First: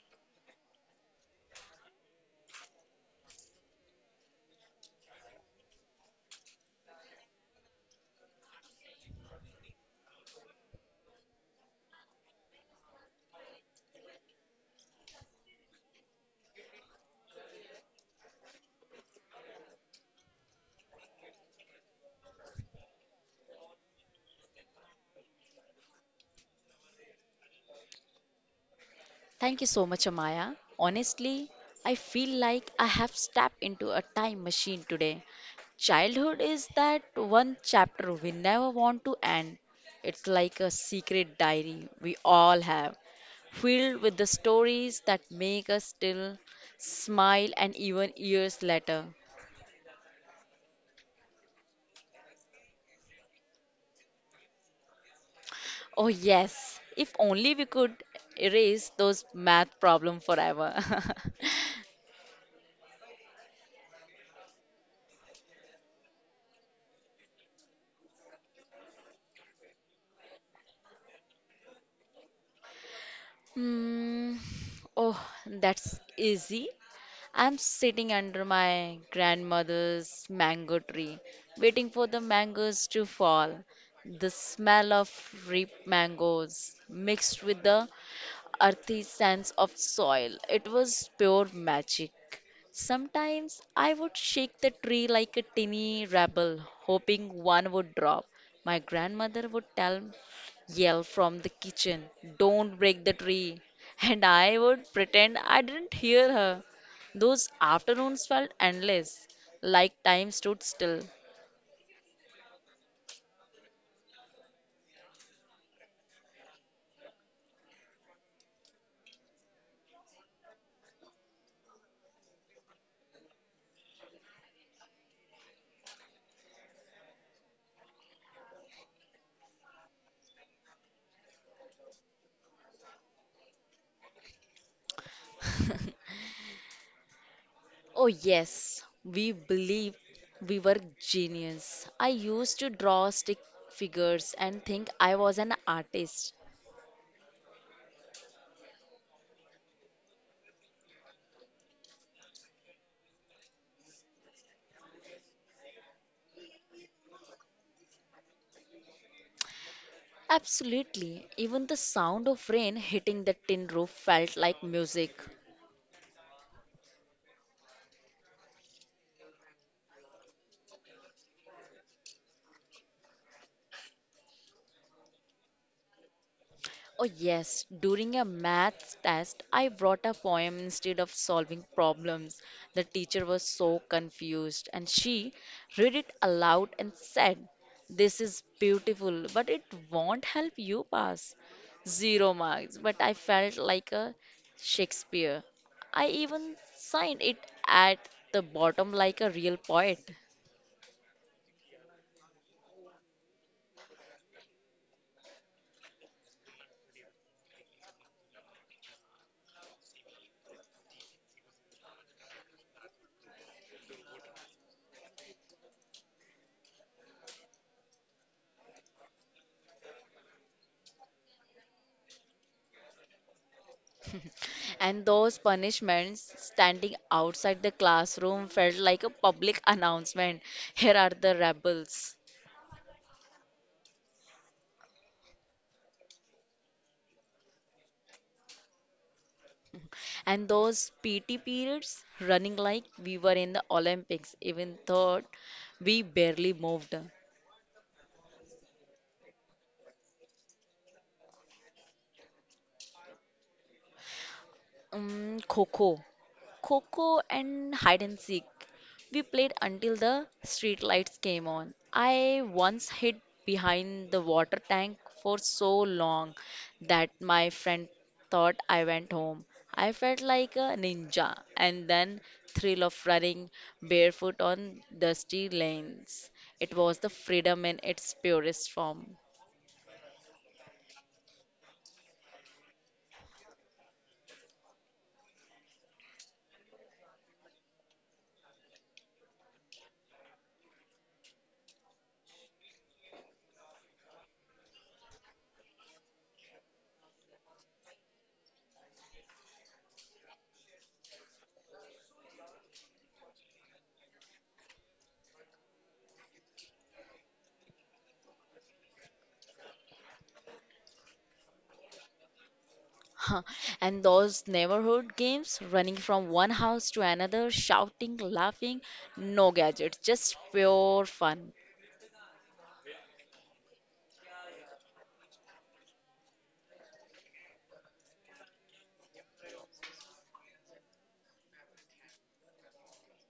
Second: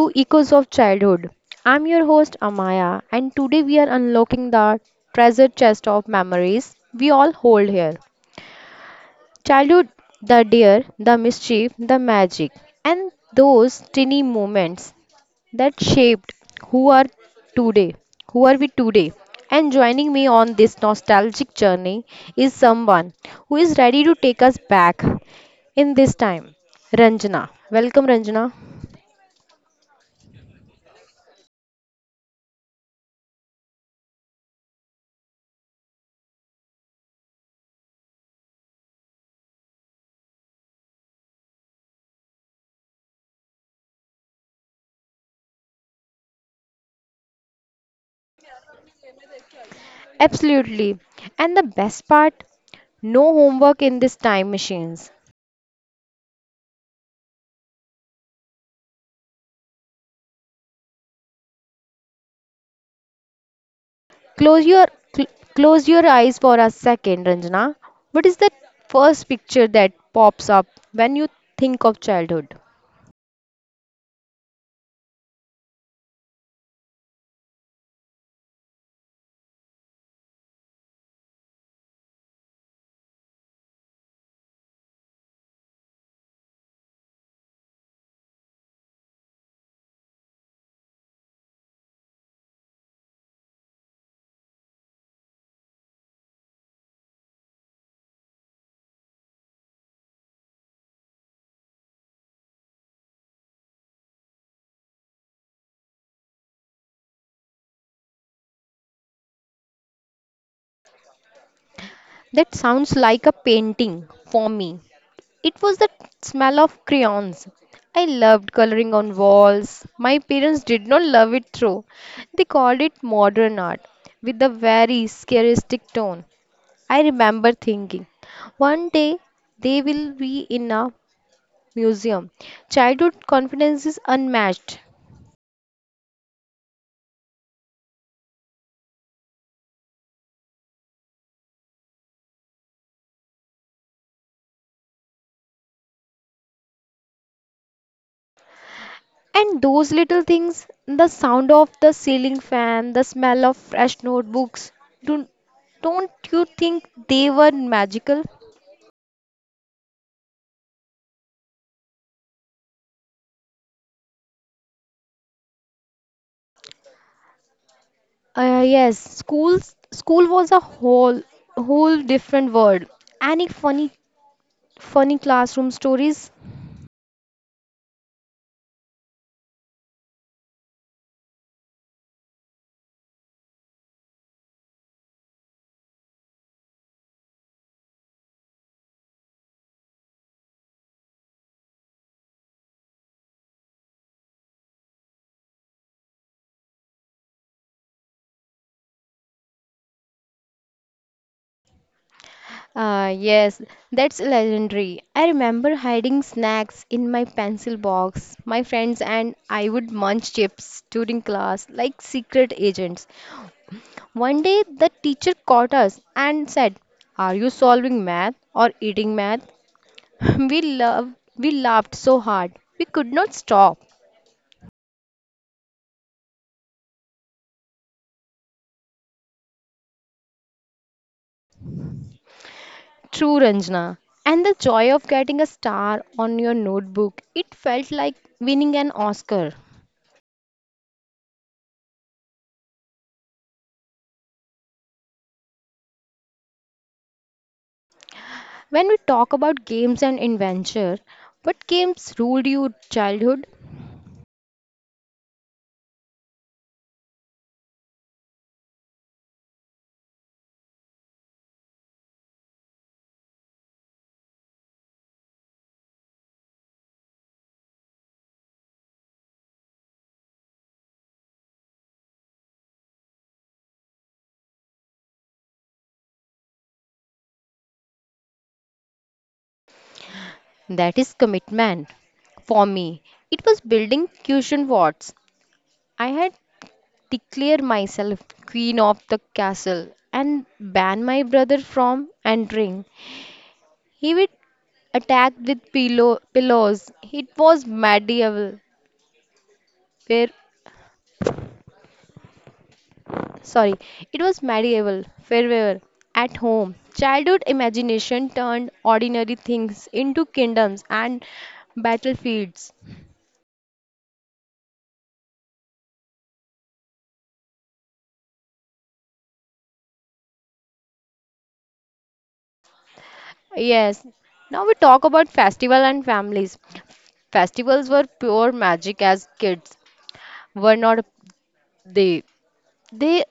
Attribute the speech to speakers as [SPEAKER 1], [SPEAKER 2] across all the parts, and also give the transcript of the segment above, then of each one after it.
[SPEAKER 1] to Echoes of Childhood. I'm your host Amaya, and today we are unlocking the treasure chest of memories we all hold here. Childhood, the dear, the mischief, the magic, and those tiny moments that shaped who are today, who are we today. And joining me on this nostalgic journey is someone who is ready to take us back in this time, Ranjana. Welcome, Ranjana.
[SPEAKER 2] Thank you so much, Amaya. Honestly, I feel like I have stepped into a time machine today. Childhood is that one chapter we never want to end. It's like a secret diary we all have, filled with the stories that make us still smile and even years later.
[SPEAKER 1] Absolutely. And the best part, no homework in this time machines.
[SPEAKER 2] Oh, yes, if only we could erase those math problems forever.
[SPEAKER 1] Close your cl- close your eyes for a second, Ranjana. What is the first picture that pops up when you think of childhood?
[SPEAKER 2] Hmm. Oh, that's easy. I'm sitting under my grandmother's mango tree, waiting for the mangoes to fall. The smell of ripe mangoes mixed with the earthy sense of soil. It was pure magic. Sometimes I would shake the tree like a tiny rebel, hoping one would drop. My grandmother would yell from the kitchen, "Don't break the tree." And I would pretend I didn't hear her. Those afternoons felt endless, like time stood still.
[SPEAKER 1] That sounds like a painting for me. It was the smell of crayons. I loved coloring on walls. My parents did not love it through. They called it modern art with a very scaristic tone. I remember thinking, one day they will be in a museum. Childhood confidence is unmatched.
[SPEAKER 2] Oh, yes, we believed we were genius. I used to draw stick figures and think I was an artist.
[SPEAKER 1] And those little things, the sound of the ceiling fan, the smell of fresh notebooks, do, don't you think they were magical?
[SPEAKER 2] Absolutely, even the sound of rain hitting the tin roof felt like music.
[SPEAKER 1] Yes, school was a whole different world. Any funny classroom stories?
[SPEAKER 2] Oh, yes. During a maths test, I wrote a poem instead of solving problems. The teacher was so confused and she read it aloud and said, "This is beautiful, but it won't help you pass. Zero marks." But I felt like a Shakespeare. I even signed it at the bottom like a real poet.
[SPEAKER 1] Ah, yes, that's legendary. I remember hiding snacks in my pencil box. My friends and I would munch chips during class like secret agents. One day, the teacher caught us and said, "Are you solving math or eating math?" We laughed so hard. We could not stop.
[SPEAKER 2] And those punishments standing outside the classroom felt like a public announcement. Here are the rebels.
[SPEAKER 1] True, Ranjana. And the joy of getting a star on your notebook, it felt like winning an Oscar.
[SPEAKER 2] And those PT periods running like we were in the Olympics, even though we barely moved.
[SPEAKER 1] When we talk about games and adventure, what games ruled your childhood?
[SPEAKER 2] Kho Kho. Coco and hide and seek. We played until the street lights came on. I once hid behind the water tank for so long that my friend thought I went home. I felt like a ninja and then thrill of running barefoot on dusty lanes. It was the freedom in its purest form.
[SPEAKER 1] That is commitment. For me, it was building cushion forts. I had declared myself queen of the castle and banned my brother from entering. He would attack with pillows. It was medieval, where Sorry, it was medieval, fervor at home. Childhood imagination turned ordinary things into kingdoms and battlefields.
[SPEAKER 2] And those neighborhood games, running from one house to another, shouting, laughing, no gadgets, just pure fun.
[SPEAKER 1] Yes, now we talk about festival and families. Festivals were pure magic as kids, were not they? They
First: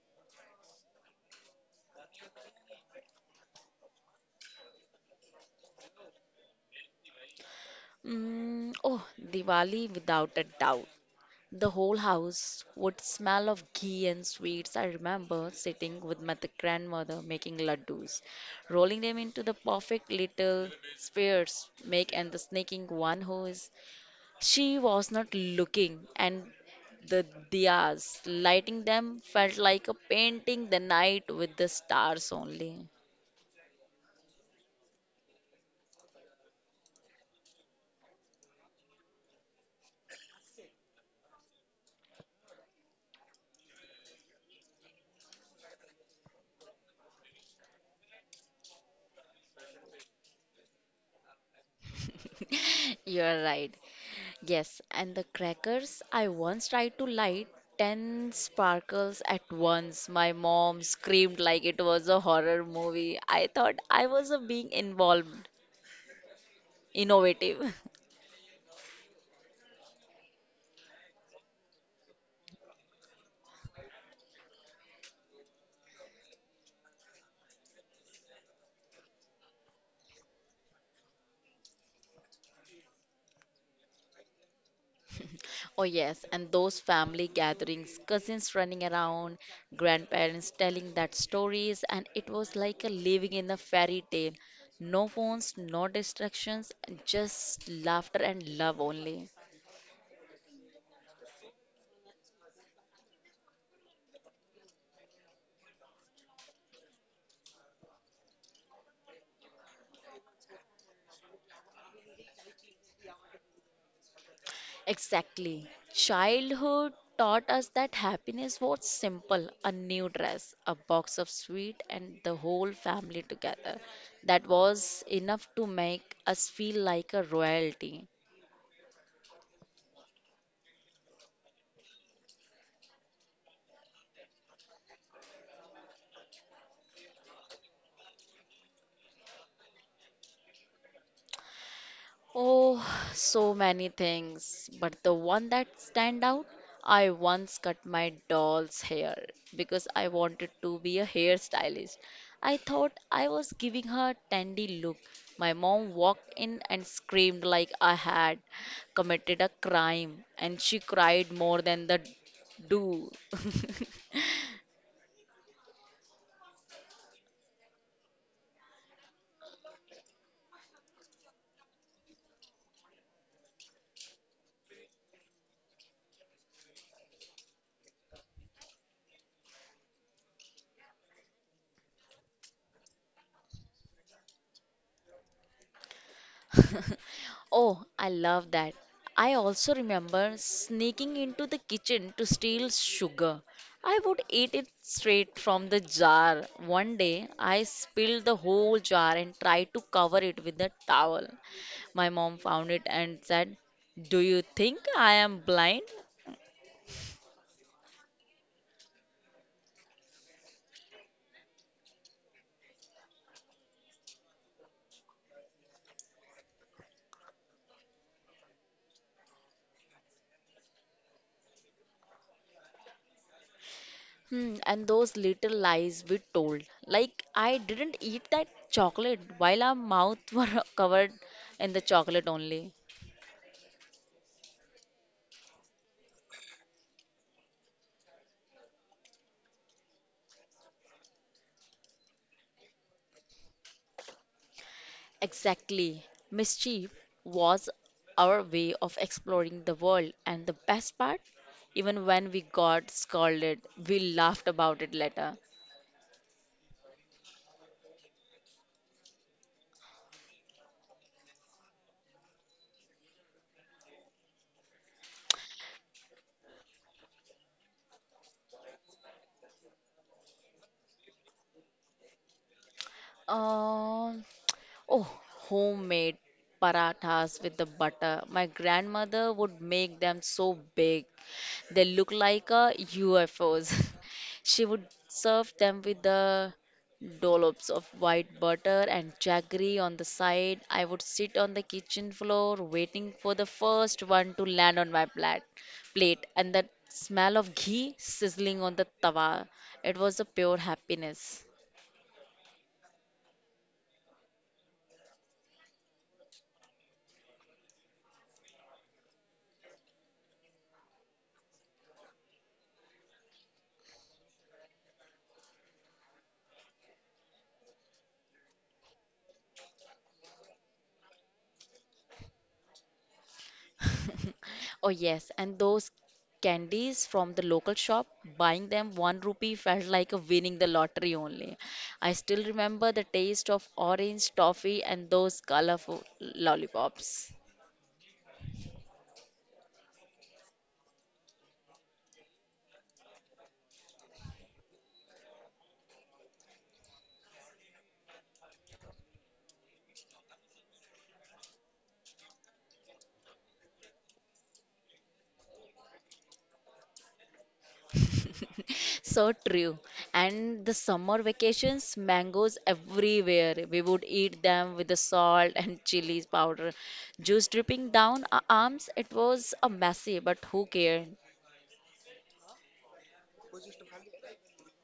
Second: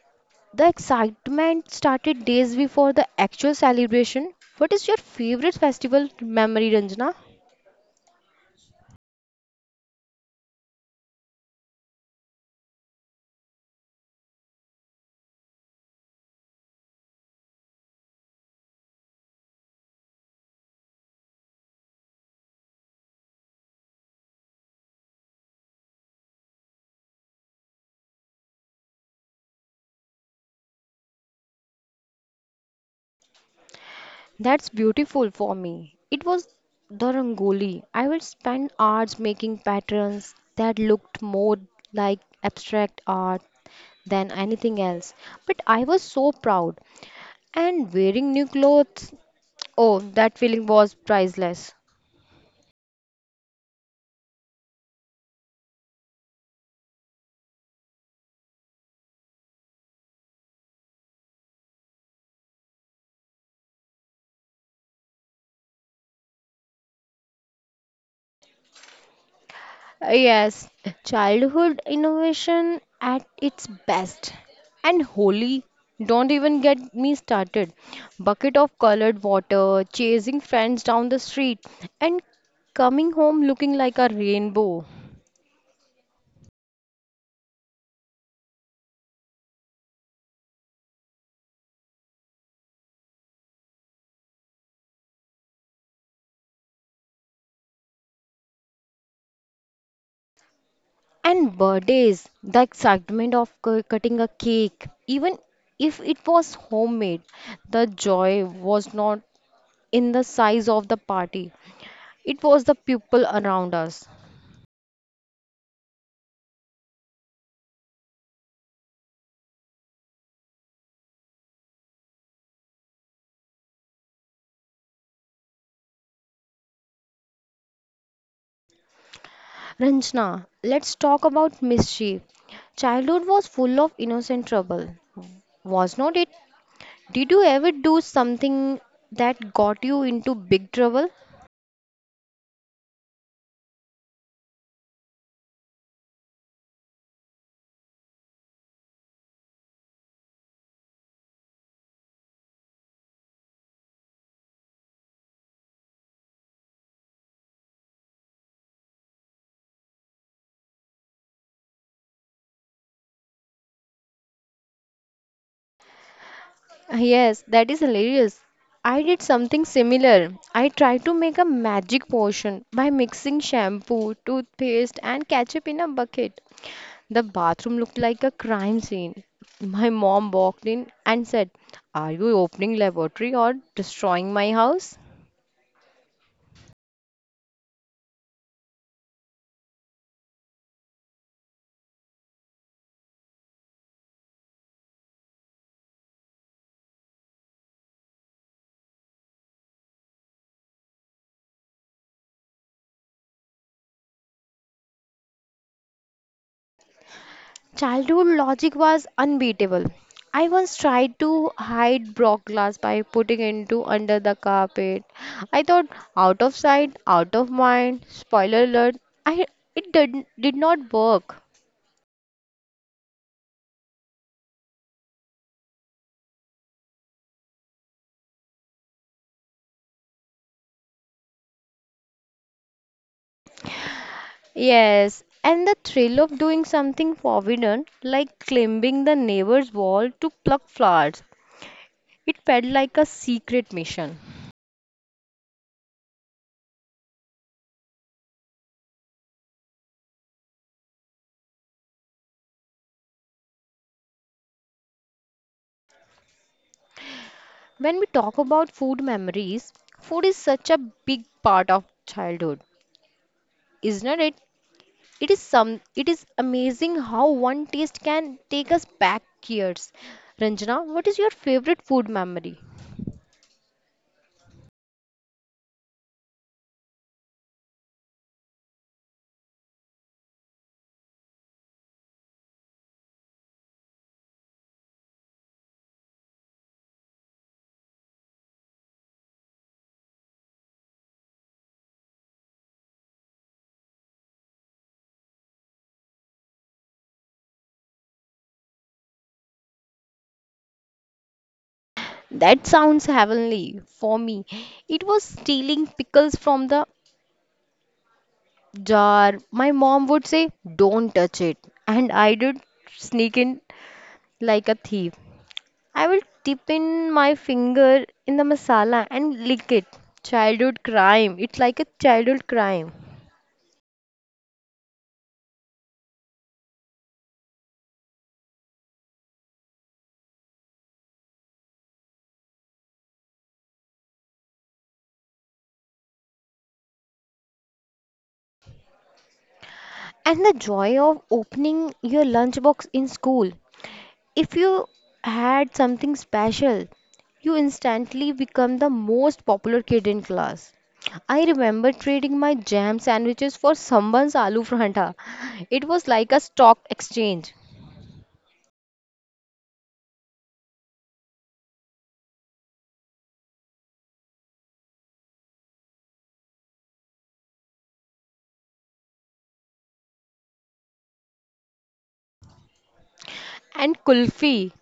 [SPEAKER 1] the excitement started days before the actual celebration. What is your favorite festival memory, Ranjana?
[SPEAKER 2] Oh, Diwali without a doubt. The whole house would smell of ghee and sweets. I remember sitting with my grandmother making laddus, rolling them into the perfect little spheres, make and the sneaking one who is she was not looking, and the diyas, lighting them felt like a painting the night with the stars only.
[SPEAKER 1] That's beautiful for me. It was the Rangoli. I would spend hours making patterns that looked more like abstract art than anything else. But I was so proud. And wearing new clothes, oh, that feeling was priceless.
[SPEAKER 2] You're right. Yes, and the crackers, I once tried to light 10 sparkles at once. My mom screamed like it was a horror movie. I thought I was innovative.
[SPEAKER 1] Yes, childhood innovation at its best. And holy, don't even get me started. Bucket of colored water, chasing friends down the street, and coming home looking like a rainbow.
[SPEAKER 2] Oh, yes, and those family gatherings, cousins running around, grandparents telling that stories, and it was like a living in a fairy tale. No phones, no distractions, just laughter and love only.
[SPEAKER 1] And birthdays, the excitement of cutting a cake, even if it was homemade, the joy was not in the size of the party, it was the people around us.
[SPEAKER 2] Exactly. Childhood taught us that happiness was simple a new dress, a box of sweet, and the whole family together. That was enough to make us feel like a royalty.
[SPEAKER 1] Ranjana, let's talk about mischief. Childhood was full of innocent trouble, was not it? Did you ever do something that got you into big trouble?
[SPEAKER 2] Oh, so many things, but the one that stand out, I once cut my doll's hair because I wanted to be a hairstylist. I thought I was giving her a dandy look. My mom walked in and screamed like I had committed a crime, and she cried more than the do.
[SPEAKER 1] Yes, that is hilarious. I did something similar. I tried to make a magic potion by mixing shampoo, toothpaste, and ketchup in a bucket. The bathroom looked like a crime scene. My mom walked in and said, "Are you opening laboratory or destroying my house?"
[SPEAKER 2] Oh, I love that. I also remember sneaking into the kitchen to steal sugar. I would eat it straight from the jar. One day, I spilled the whole jar and tried to cover it with a towel. My mom found it and said, "Do you think I am blind?"
[SPEAKER 1] Childhood logic was unbeatable. I once tried to hide glass by putting into under the carpet. I thought out of sight, out of mind. Spoiler alert, I it did not work.
[SPEAKER 2] Hmm, and those little lies we told. Like, I didn't eat that chocolate while our mouth were covered in the chocolate only.
[SPEAKER 1] Yes, and the thrill of doing something forbidden, like climbing the neighbor's wall to pluck flowers, it felt like a secret mission.
[SPEAKER 2] Exactly. Mischief was our way of exploring the world, and the best part, even when we got scolded, we laughed about it later.
[SPEAKER 1] When we talk about food memories, food is such a big part of childhood, isn't it? It is some it is amazing how one taste can take us back years. Ranjana, what is your favorite food memory?
[SPEAKER 2] Um, Oh, homemade parathas with the butter. My grandmother would make them so big. They look like UFOs. She would serve them with the dollops of white butter and jaggery on the side. I would sit on the kitchen floor waiting for the first one to land on my plate and that smell of ghee sizzling on the tawa. It was a pure happiness.
[SPEAKER 1] That sounds heavenly for me. It was stealing pickles from the jar. My mom would say, "Don't touch it." And I did sneak in like a thief. I will dip in my finger in the masala and lick it. Childhood crime. It's like a childhood crime.
[SPEAKER 2] Oh, yes, and those candies from the local shop, buying them one rupee felt like a winning the lottery only. I still remember the taste of orange toffee and those colorful lollipops.
[SPEAKER 1] And the joy of opening your lunchbox in school. If you had something special, you instantly become the most popular kid in class. I remember trading my jam sandwiches for someone's aloo pranta. It was like a stock exchange.
[SPEAKER 2] So true. And the summer vacations, mangoes everywhere. We would eat them with the salt and chilies powder, juice dripping down our arms. It was a messy, but who cared?
[SPEAKER 1] And kulfi,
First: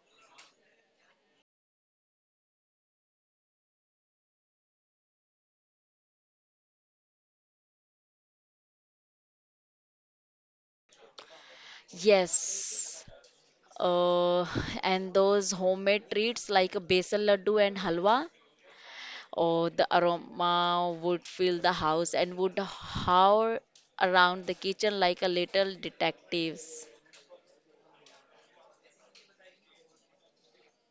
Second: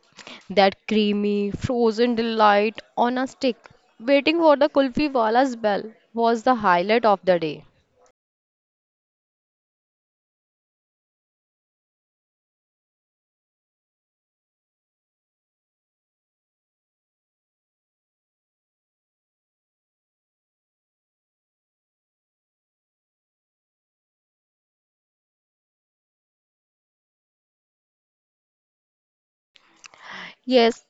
[SPEAKER 1] that creamy, frozen delight on a stick. Waiting for the kulfi wala's bell was the highlight of the day.
[SPEAKER 2] Yes. Uh, and those homemade treats like a basil laddu and halwa, or the aroma would fill the house and would hover around the kitchen like a little detectives.
[SPEAKER 1] Yes,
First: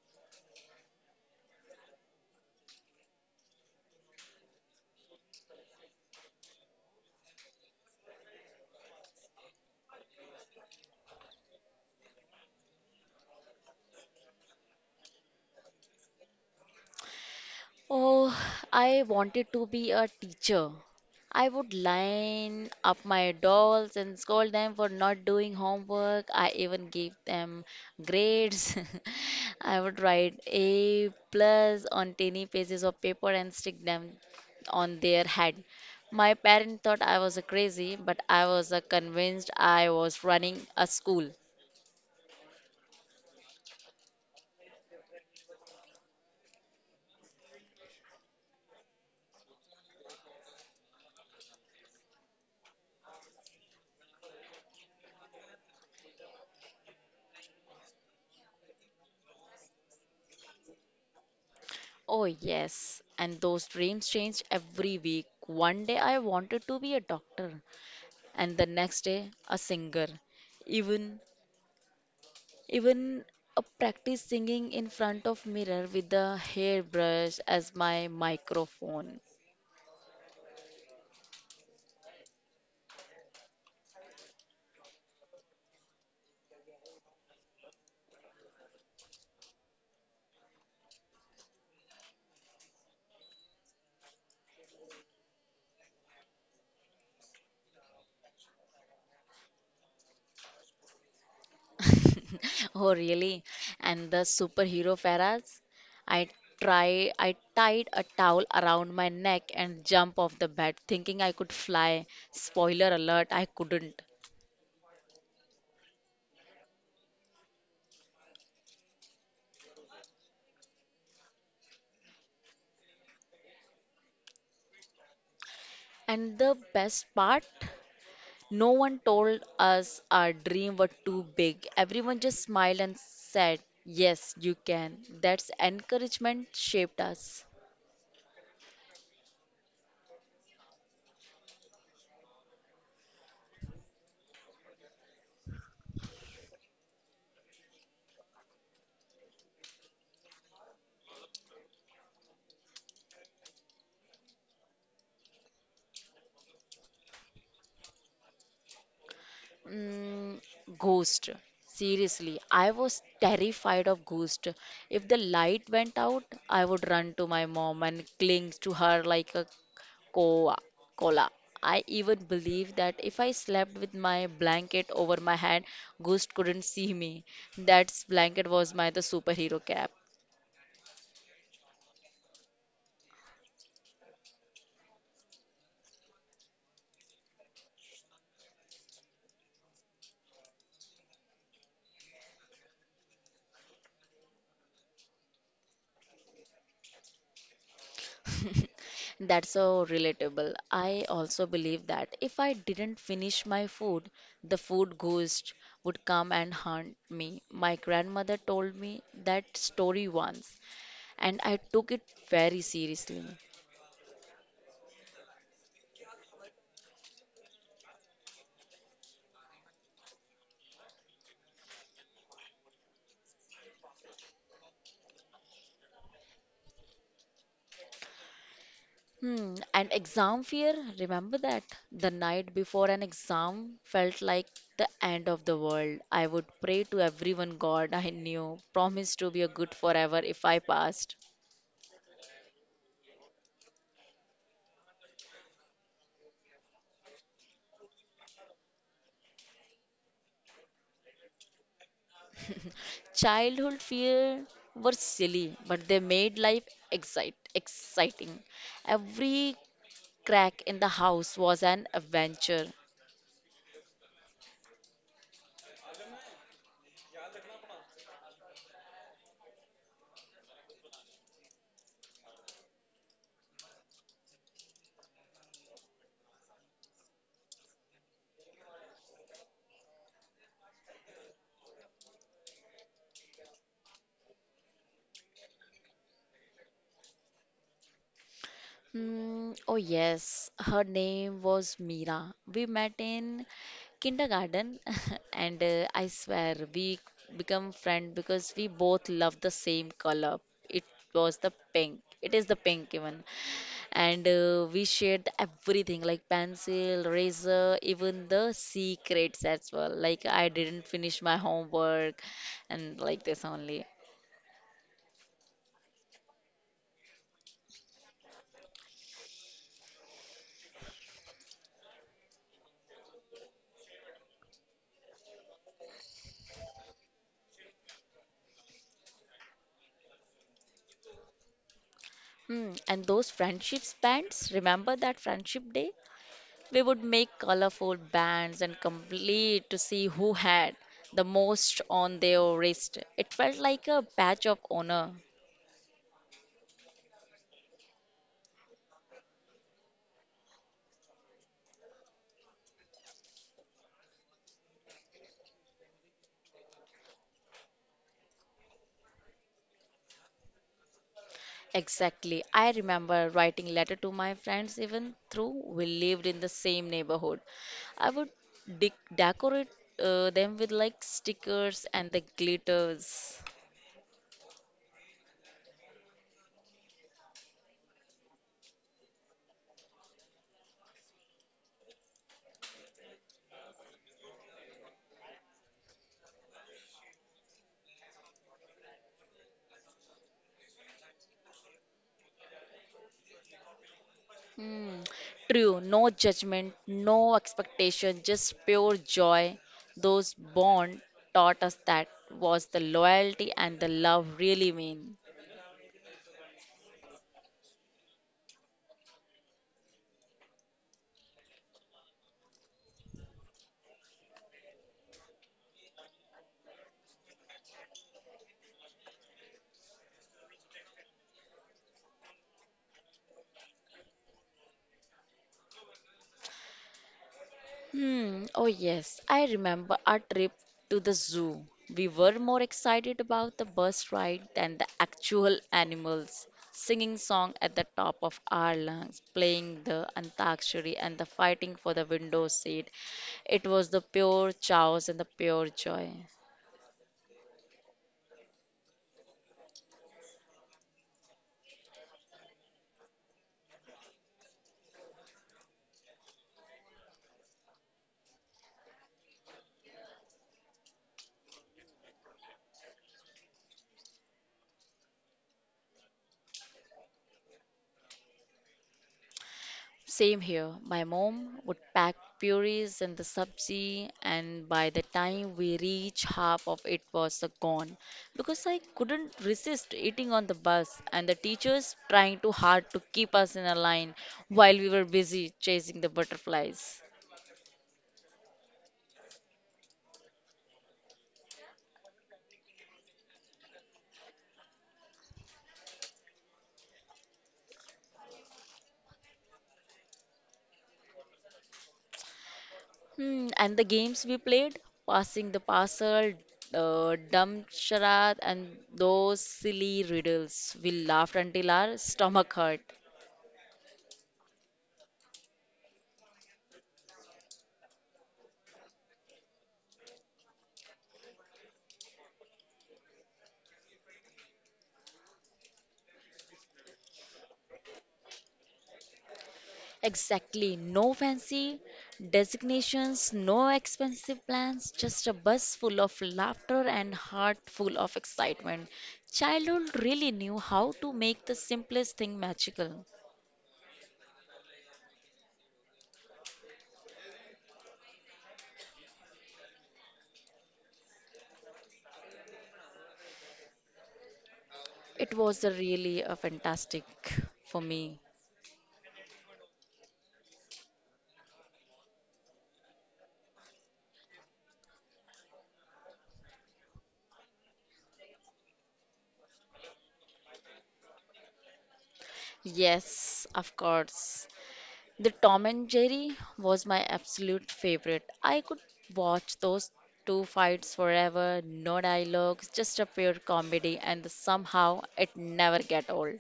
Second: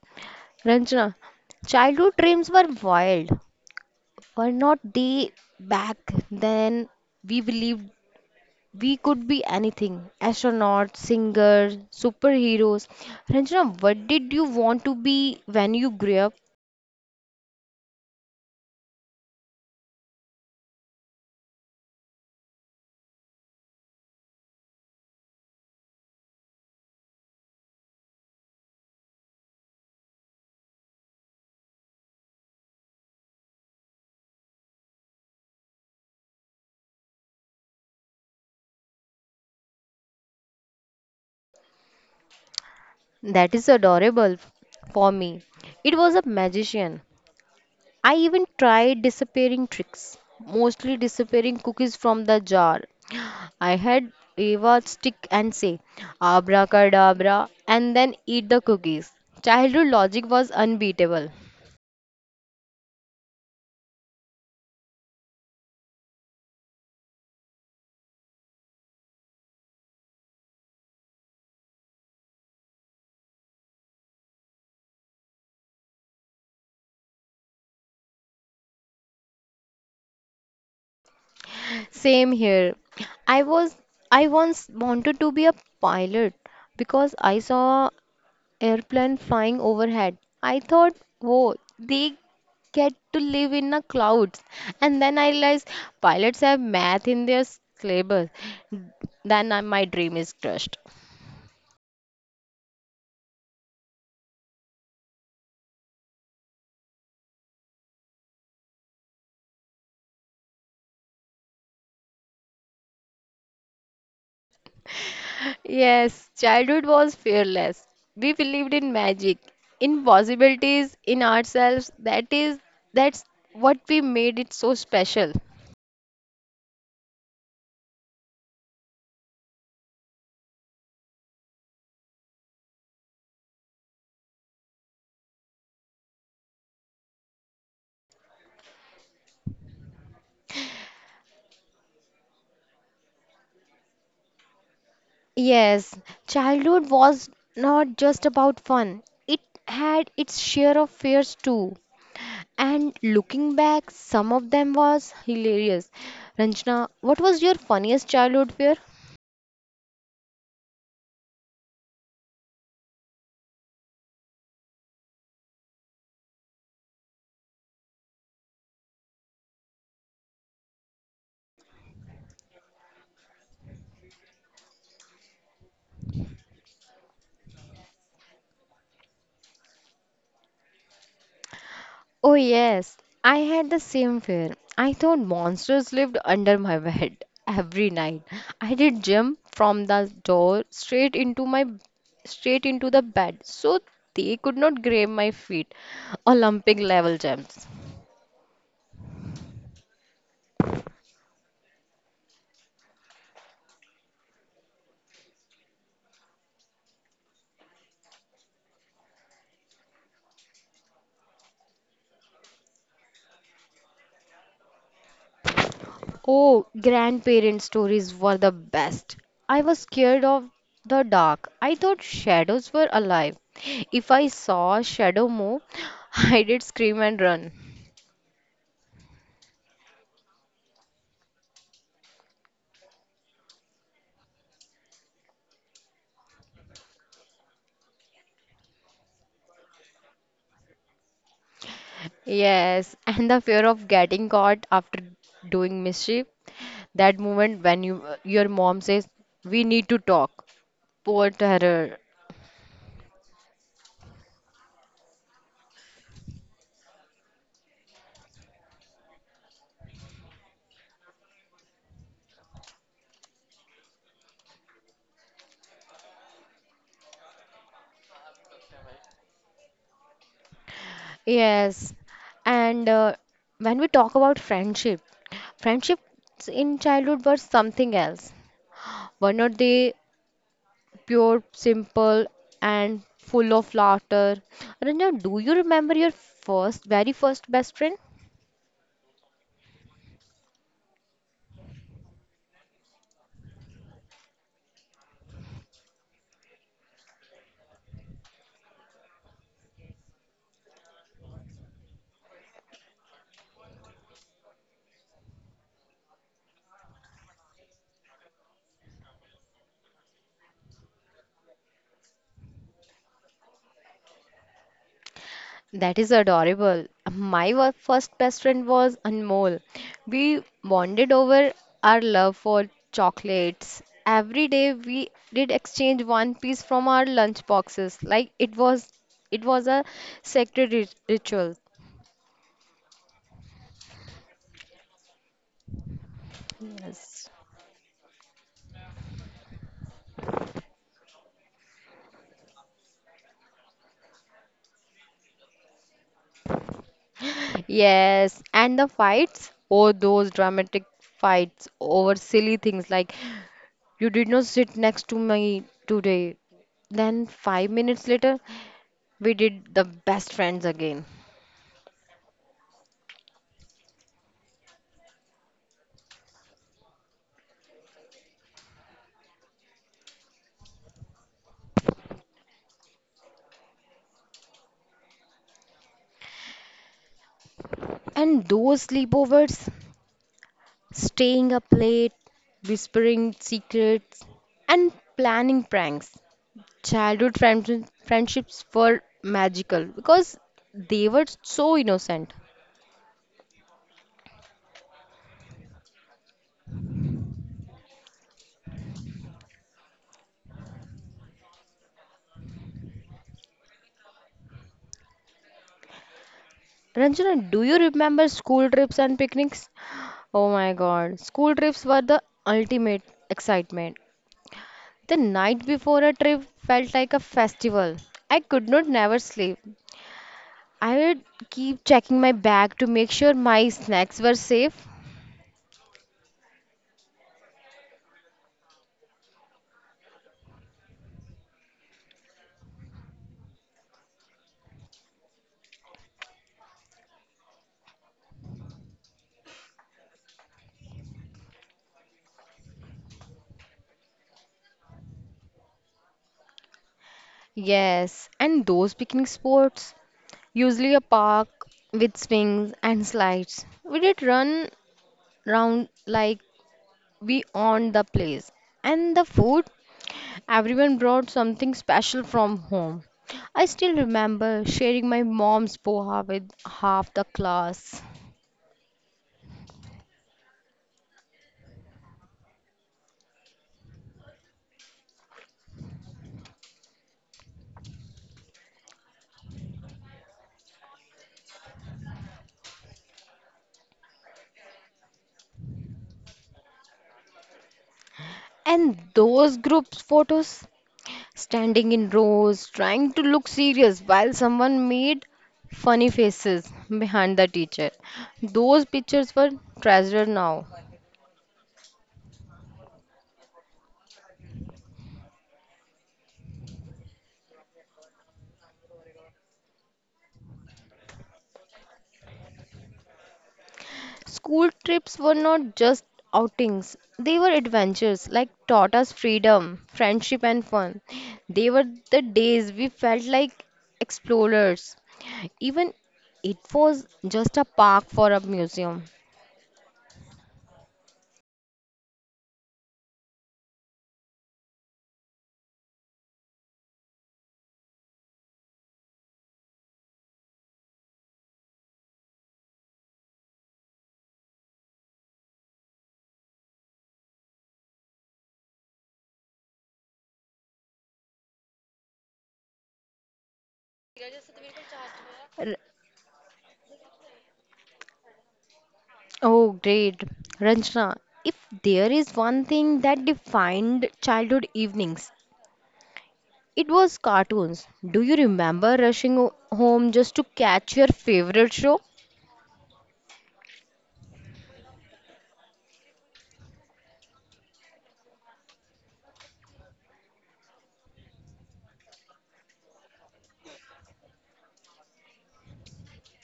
[SPEAKER 1] Ranjana, childhood dreams were wild. Were not they back then, we believed we could be anything astronaut, singer, superheroes. Ranjana, what did you want to be when you grew up?
[SPEAKER 2] Oh, I wanted to be a teacher. I would line up my dolls and scold them for not doing homework. I even gave them grades. I would write A plus on tiny pieces of paper and stick them on their head. My parents thought I was a crazy, but I was convinced I was running a school.
[SPEAKER 1] That is adorable for me. It was a magician. I even tried disappearing tricks, mostly disappearing cookies from the jar. I had Eva stick and say, "Abracadabra," and then eat the cookies. Childhood logic was unbeatable.
[SPEAKER 2] Oh, yes. And those dreams changed every week. One day I wanted to be a doctor and the next day a singer, even even a practice singing in front of mirror with the hairbrush as my microphone.
[SPEAKER 1] Same here. I was I once wanted to be a pilot because I saw a airplane flying overhead. I thought, "Whoa, they get to live in the clouds." And then I realized pilots have math in their syllabus. My dream is crushed.
[SPEAKER 2] Oh, really. And the superhero faraz, i I tied a towel around my neck and jump off the bed, thinking I could fly. Spoiler alert, I couldn't.
[SPEAKER 1] Yes, childhood was fearless. We believed in magic, in possibilities, in ourselves. That's what we made it so special.
[SPEAKER 2] And the best part, no one told us our dream were too big. Everyone just smiled and said, "Yes, you can." That's encouragement shaped us.
[SPEAKER 1] Yes, childhood was not just about fun. It had its share of fears too. And looking back, some of them was hilarious. Ranjana, what was your funniest childhood fear?
[SPEAKER 2] Mm, Ghost. Seriously, I was terrified of ghost. If the light went out, I would run to my mom and cling to her like a koa, koala. I even believed that if I slept with my blanket over my head, ghost couldn't see me. That blanket was my the superhero cap.
[SPEAKER 1] Oh yes, I had the same fear. I thought monsters lived under my bed every night. I did jump from the door straight into my straight into the bed so they could not grab my feet. Olympic level jumps.
[SPEAKER 2] That's so relatable. I also believe that if I didn't finish my food, the food ghost would come and haunt me. My grandmother told me that story once, and I took it very seriously.
[SPEAKER 1] Oh, grandparent stories were the best. I was scared of the dark. I thought shadows were alive. If I saw a shadow move, I did scream and run.
[SPEAKER 2] And exam fear, remember that? The night before an exam felt like the end of the world. I would pray to everyone God I knew, promise to be a good forever if I passed.
[SPEAKER 1] Yes, and the fear of getting caught after doing mischief. That moment when you your mom says, "We need to talk." Poor terror.
[SPEAKER 2] Childhood fear were silly, but they made life exciting. Every crack in the house was an adventure.
[SPEAKER 1] Yes, and when we talk about friendship, friendships in childhood were something else. Were not they pure, simple, and full of laughter. Ranjan, do you remember your very first best friend?
[SPEAKER 2] Oh, yes, her name was Mira. We met in kindergarten, and I swear we become friend because we both love the same color. It was the pink. It is the pink even. And we shared everything like pencil, razor, even the secrets as well. Like I didn't finish my homework and like this only.
[SPEAKER 1] That is adorable. My first best friend was Anmol. We bonded over our love for chocolates. Every day we did exchange one piece from our lunch boxes, like it was a sacred ritual.
[SPEAKER 2] Hmm. And those friendship bands, remember that friendship day? We would
[SPEAKER 1] Yes.
[SPEAKER 2] make colorful bands and complete to see who had the most on their wrist. It felt like a badge of honor.
[SPEAKER 1] Yes, and the fights, oh, those dramatic fights over silly things like you did not sit next to me today. Then, 5 minutes later, we did the best friends again.
[SPEAKER 2] Exactly. I remember writing letter to my friends even through we lived in the same neighborhood. I would de decorate them with like stickers and the glitters.
[SPEAKER 1] And those sleepovers, staying up late, whispering secrets, and planning pranks. Childhood friendships were magical because they were so innocent.
[SPEAKER 2] Hmm. True, no judgment, no expectation, just pure joy. Those bond taught us that was the loyalty and the love really mean.
[SPEAKER 1] Ranjana, do you remember school trips and picnics? Oh my God. School trips were the ultimate excitement. The night before a trip felt like a festival. I could not never sleep. I would keep checking my bag to make sure my snacks were safe.
[SPEAKER 2] Hmm. Oh, yes. I remember our trip to the zoo. We were more excited about the bus ride than the actual animals. Singing song at the top of our lungs, playing the antakshari and the fighting for the window seat. It was the pure chaos and the pure joy.
[SPEAKER 1] Yes, and those picnic spots, usually a park with swings and slides. We did run round like we owned the place. And the food? Everyone brought something special from home. I still remember sharing my mom's poha with half the class.
[SPEAKER 2] Same here. My mom would pack purees in the sabzi, and by the time we reached, half of it was gone because I couldn't resist eating on the bus, and the teachers trying too hard to keep us in a line while we were busy chasing the butterflies.
[SPEAKER 1] And those group photos? Standing in rows, trying to look serious while someone made funny faces behind the teacher. Those pictures were treasured now.
[SPEAKER 2] And the games we played, passing the parcel, dumb charade, and those silly riddles. We laughed until our stomach hurt.
[SPEAKER 1] School trips were not just outings, they were adventures like taught us freedom, friendship, and fun. They were the days we felt like explorers, even it was just a park for a museum.
[SPEAKER 2] Exactly. No fancy designations, no expensive plans, just a bus full of laughter and heart full of excitement. Childhood really knew how to make the simplest thing magical. It
[SPEAKER 1] R-
[SPEAKER 2] was a really a fantastic for me.
[SPEAKER 1] Oh, great. Ranjana, if there is one thing that defined childhood evenings, it was cartoons. Do you remember rushing home just to catch your favorite show?
[SPEAKER 2] Yes, of course. The Tom and Jerry was my absolute favorite. I could watch those two fights forever, no dialogues, just a pure comedy, and somehow it never get old.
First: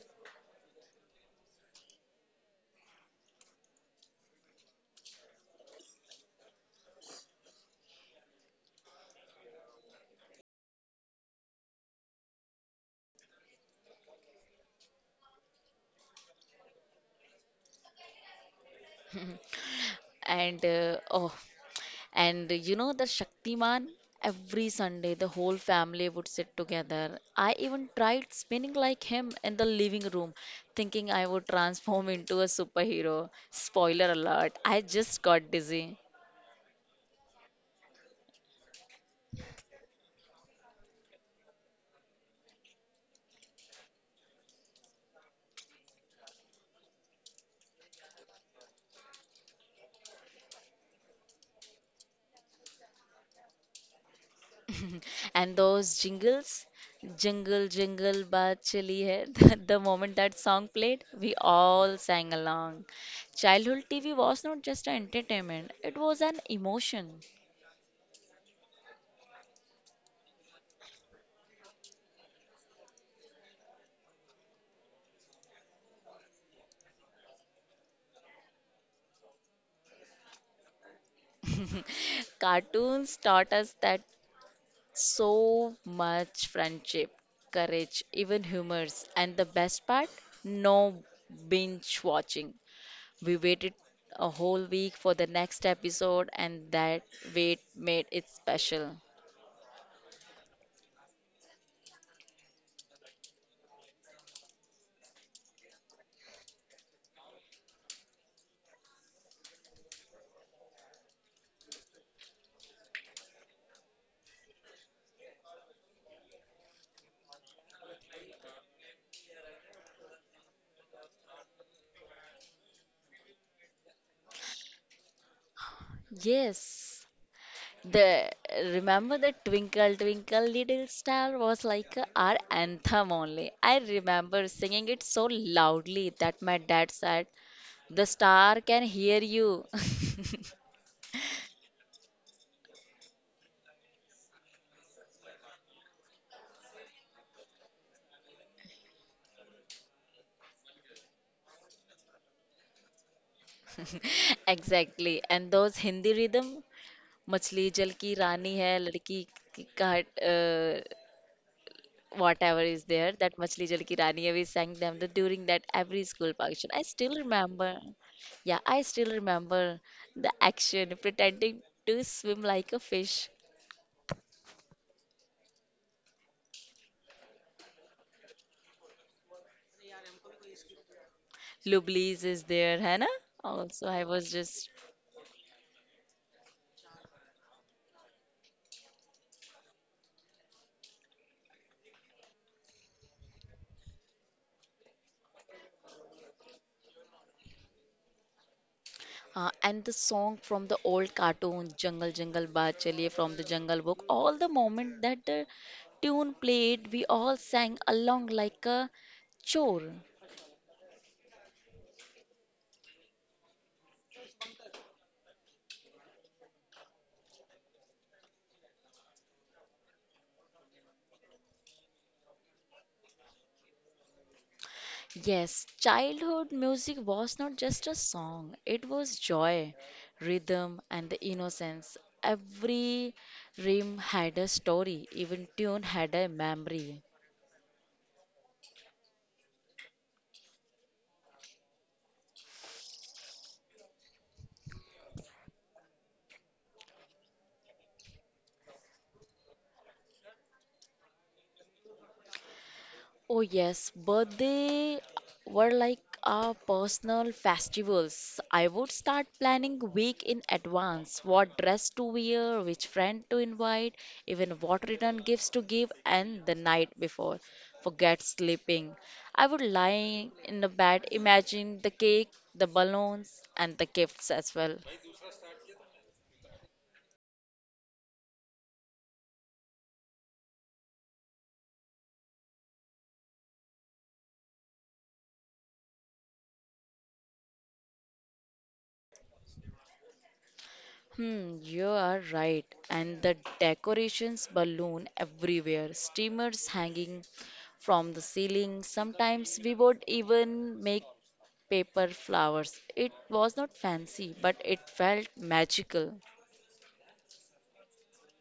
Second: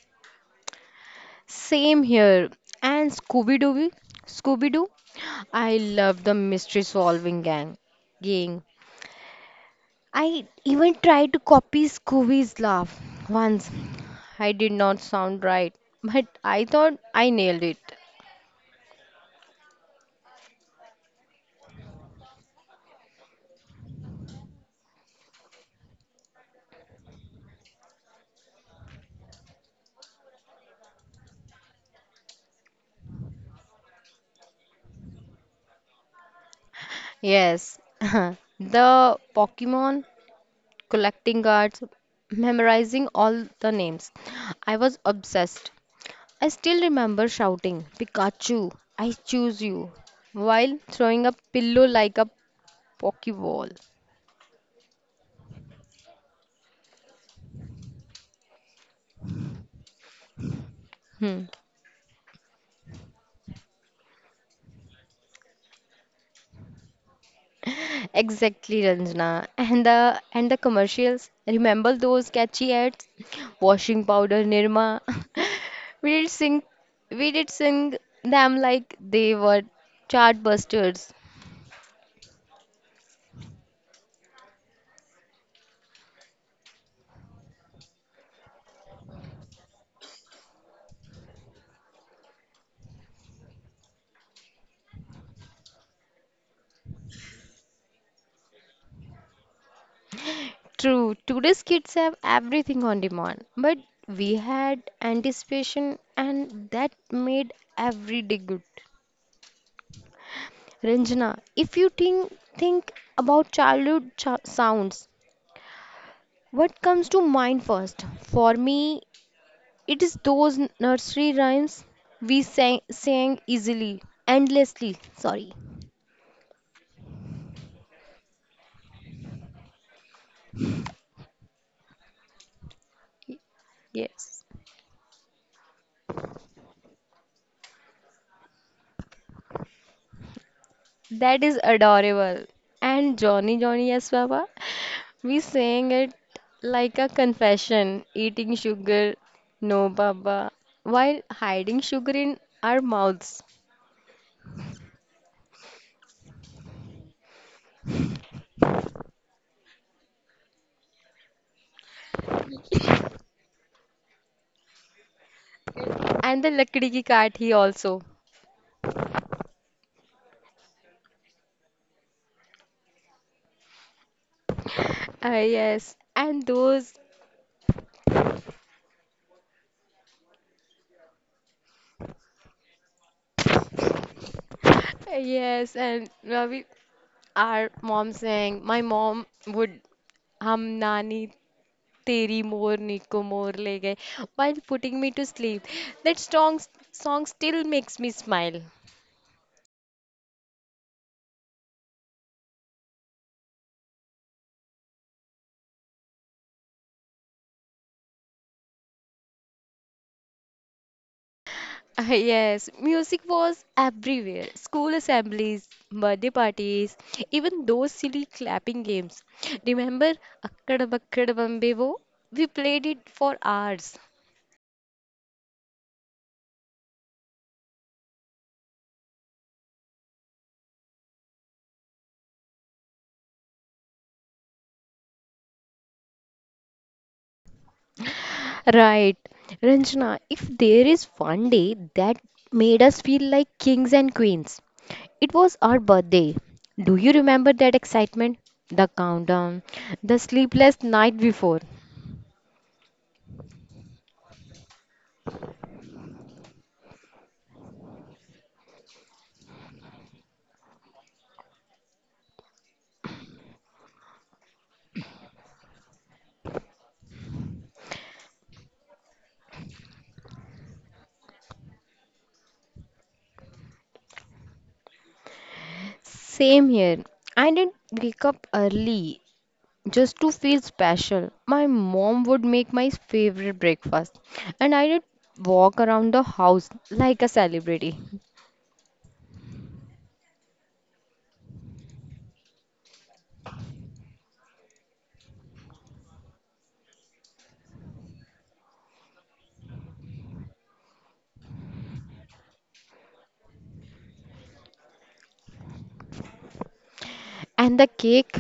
[SPEAKER 1] Same here. And Scooby Doo, I love the mystery solving gang. Gang. I even tried to copy Scooby's laugh once. I did not sound right, but I thought I nailed it.
[SPEAKER 2] And oh, and you know the Shaktiman? Every Sunday, the whole family would sit together. I even tried spinning like him in the living room, thinking I would transform into a superhero. Spoiler alert, I just got dizzy.
[SPEAKER 1] Yes, the Pokemon collecting cards, memorizing all the names. I was obsessed. I still remember shouting, "Pikachu, I choose you," while throwing a pillow like a pokeball.
[SPEAKER 2] And those jingles, jingle, jingle, but chili hai. The moment that song played, we
[SPEAKER 1] Hmm.
[SPEAKER 2] all sang along. Childhood TV was not just an entertainment, it was an emotion.
[SPEAKER 1] Exactly, Ranjana. And the commercials. Remember those catchy ads? Washing powder, Nirma. we did sing, we did sing them like they were chartbusters.
[SPEAKER 2] Cartoons taught us that so much friendship, courage, even humors. And the best part, no binge watching. We waited a whole week for the next episode, and that wait made it special.
[SPEAKER 1] True, today's kids have everything on demand, but we had anticipation, and that made every day good. Ranjana, if think about childhood sounds, what comes to mind first? For me, it is those nursery rhymes we sang easily, endlessly. Sorry.
[SPEAKER 2] Yes, The remember the Twinkle Twinkle Little Star was like our anthem
[SPEAKER 1] Y-
[SPEAKER 2] only. I
[SPEAKER 1] Yes,
[SPEAKER 2] remember singing it so loudly that my dad said, "The star can hear you."
[SPEAKER 1] that is adorable. And Johnny Johnny Yes Baba, we sang it like a confession, eating sugar, no Baba, while hiding sugar in our mouths.
[SPEAKER 2] Exactly. And those Hindi rhythm, "Machli Jal Ki Rani Hai, Ladki Ka," uh, whatever is there, that "Machli Jal Ki Rani Hai," we sang them the, during that every school
[SPEAKER 1] And the
[SPEAKER 2] function. I
[SPEAKER 1] Lakdi Ki
[SPEAKER 2] still
[SPEAKER 1] Kaathi
[SPEAKER 2] remember.
[SPEAKER 1] also.
[SPEAKER 2] Yeah, I still remember the action, pretending to swim like a fish.
[SPEAKER 1] Yes, and those,
[SPEAKER 2] Lublis is there, Hannah. Also, I was just
[SPEAKER 1] yes, and we, our mom sang, My mom would hum nani teri more niko more le gaye, while putting me to sleep. That song still makes me smile.
[SPEAKER 2] And the song from the old cartoon Jungle Jungle Baat Chaliye from the Jungle Book. All the moment that the tune played, we all sang along like a chore.
[SPEAKER 1] Yes, music was everywhere. School assemblies, birthday parties, even those silly clapping games. Remember, Akkad Bakkad Bambe. We played it for hours.
[SPEAKER 2] Yes, childhood music was not just a song, it was joy, rhythm, and the innocence. Every rhyme had a story, even tune had a memory.
[SPEAKER 1] Right. Ranjana, if there is one day that made us feel like kings and queens, it was our birthday. Do you remember that excitement? The countdown, the sleepless night before.
[SPEAKER 2] Oh, yes, birthday were like our personal festivals. I would start planning week in advance, what dress to wear, which friend to invite, even what return gifts to give, and the night before. Forget sleeping. I would lie in the bed, imagine the cake, the balloons, and the gifts as well.
[SPEAKER 1] Same here. I didn't wake up early just to feel special. My mom would make my favorite breakfast, and I did walk around the house like a celebrity.
[SPEAKER 2] Hmm, you are right. And the decorations balloon everywhere, streamers hanging from the ceiling. Sometimes we would even make paper flowers. It was not fancy, but it felt magical.
[SPEAKER 1] And the cake?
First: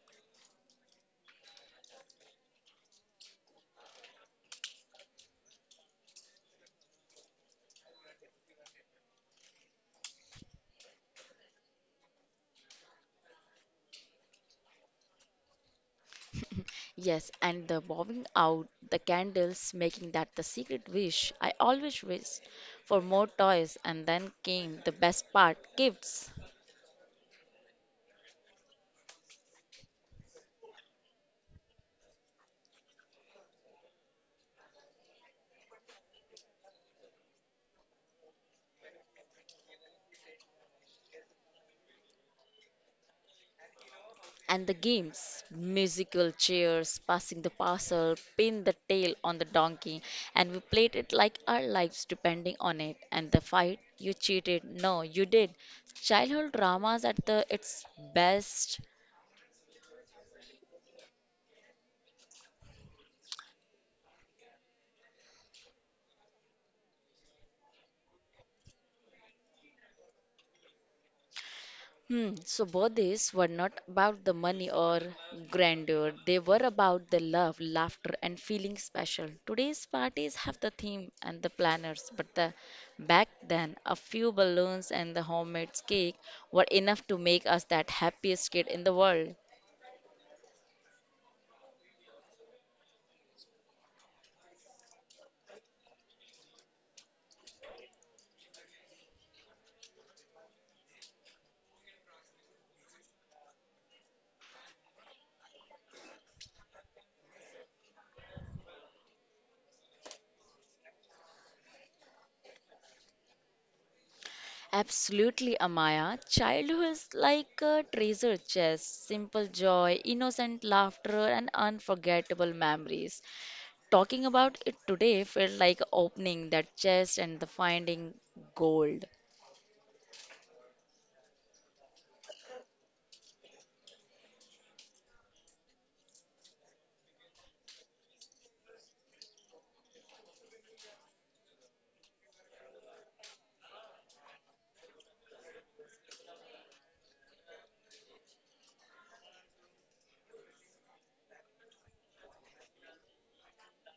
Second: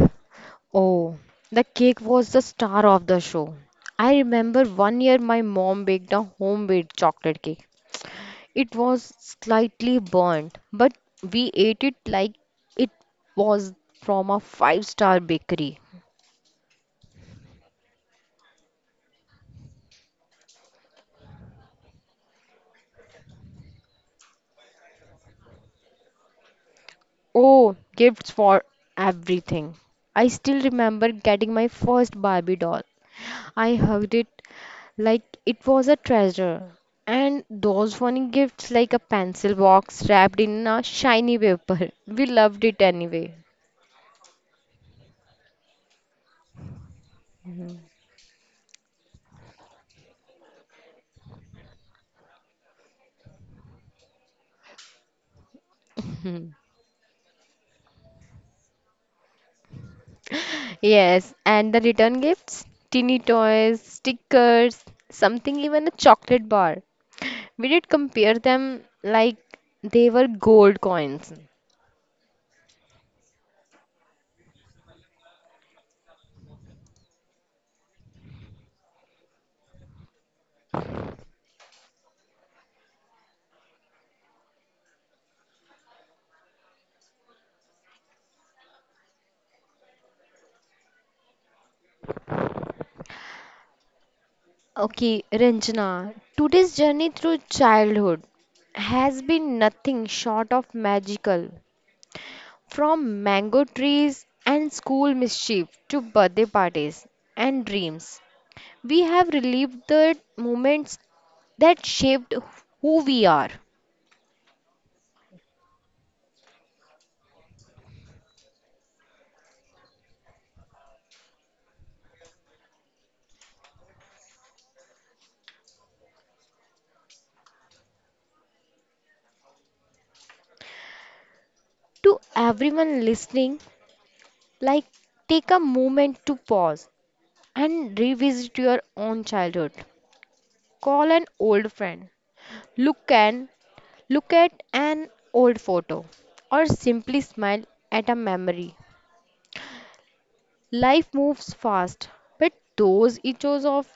[SPEAKER 1] Oh, the cake was the star of the show. I remember one year my mom baked a homemade chocolate cake. It was slightly burnt, but we ate it like it was from a five-star bakery.
[SPEAKER 2] Yes, and the bowing out, the candles, making that the secret wish. I always wished for more toys, and then came the best part, gifts.
[SPEAKER 1] Oh, gifts for everything. I still remember getting my first Barbie doll. I hugged it like it was a treasure. And those funny gifts, like a pencil box wrapped in a shiny paper. We loved it anyway.
[SPEAKER 2] And the games musical chairs, passing the parcel, pin the tail on the donkey, and we played it like our lives depending on it. And the fight you cheated, no, you did. Childhood dramas at the its best.
[SPEAKER 1] Yes, and the return gifts, teeny toys, stickers, something even a chocolate bar. We did compare them like they were gold coins.
[SPEAKER 2] Hmm, so birthdays were not about the money or grandeur. They were about the love, laughter, and feeling special. Today's parties have the theme and the planners, but the, back then, a few balloons and the homemade cake were enough to make us that happiest kid in the world.
[SPEAKER 1] Okay, Ranjana, today's journey through childhood has been nothing short of magical. From mango trees and school mischief to birthday parties and dreams, we have relived the moments that shaped who we are.
[SPEAKER 2] Absolutely, Amaya. Childhood is like a treasure chest, simple joy, innocent laughter, and unforgettable memories. Talking about it today felt like opening that chest and the finding gold.
[SPEAKER 1] To everyone listening, like take a moment to pause and revisit your own childhood. Call an old friend. Look an Look at an old photo or simply smile at a memory. Life moves fast, but those echoes of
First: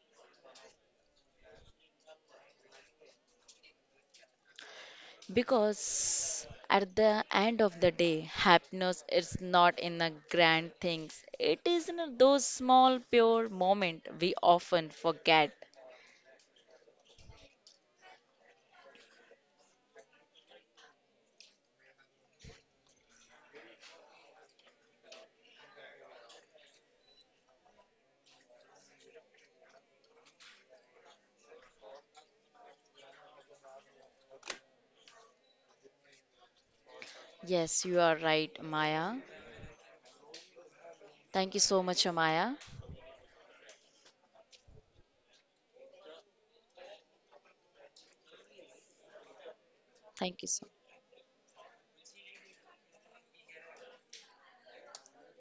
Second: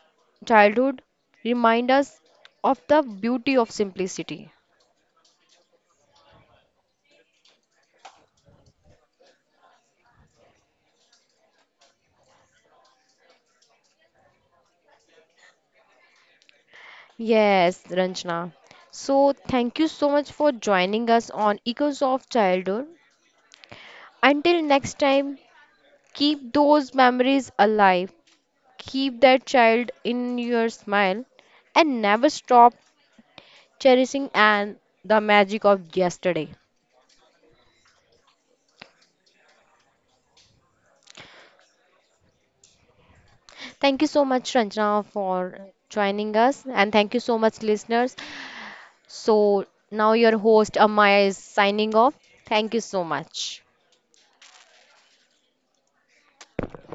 [SPEAKER 1] childhood remind us of the beauty of simplicity.
[SPEAKER 2] Because at the end of the day, happiness is not in the grand things. It is in those small pure moments we often forget.
[SPEAKER 1] Yes, Ranjana. So, thank you so much for joining us on Echoes of Childhood. Until next time, keep those memories alive, keep that child in your smile, and never stop cherishing and the magic of yesterday.
[SPEAKER 2] Yes, you are right, Maya. Thank you so much, Maya.
[SPEAKER 1] Thank you so much, Ranjana, for joining us. And thank you so much, listeners. So now your
[SPEAKER 2] Thank you
[SPEAKER 1] host,
[SPEAKER 2] so
[SPEAKER 1] Amaya, is signing off. Thank you so much.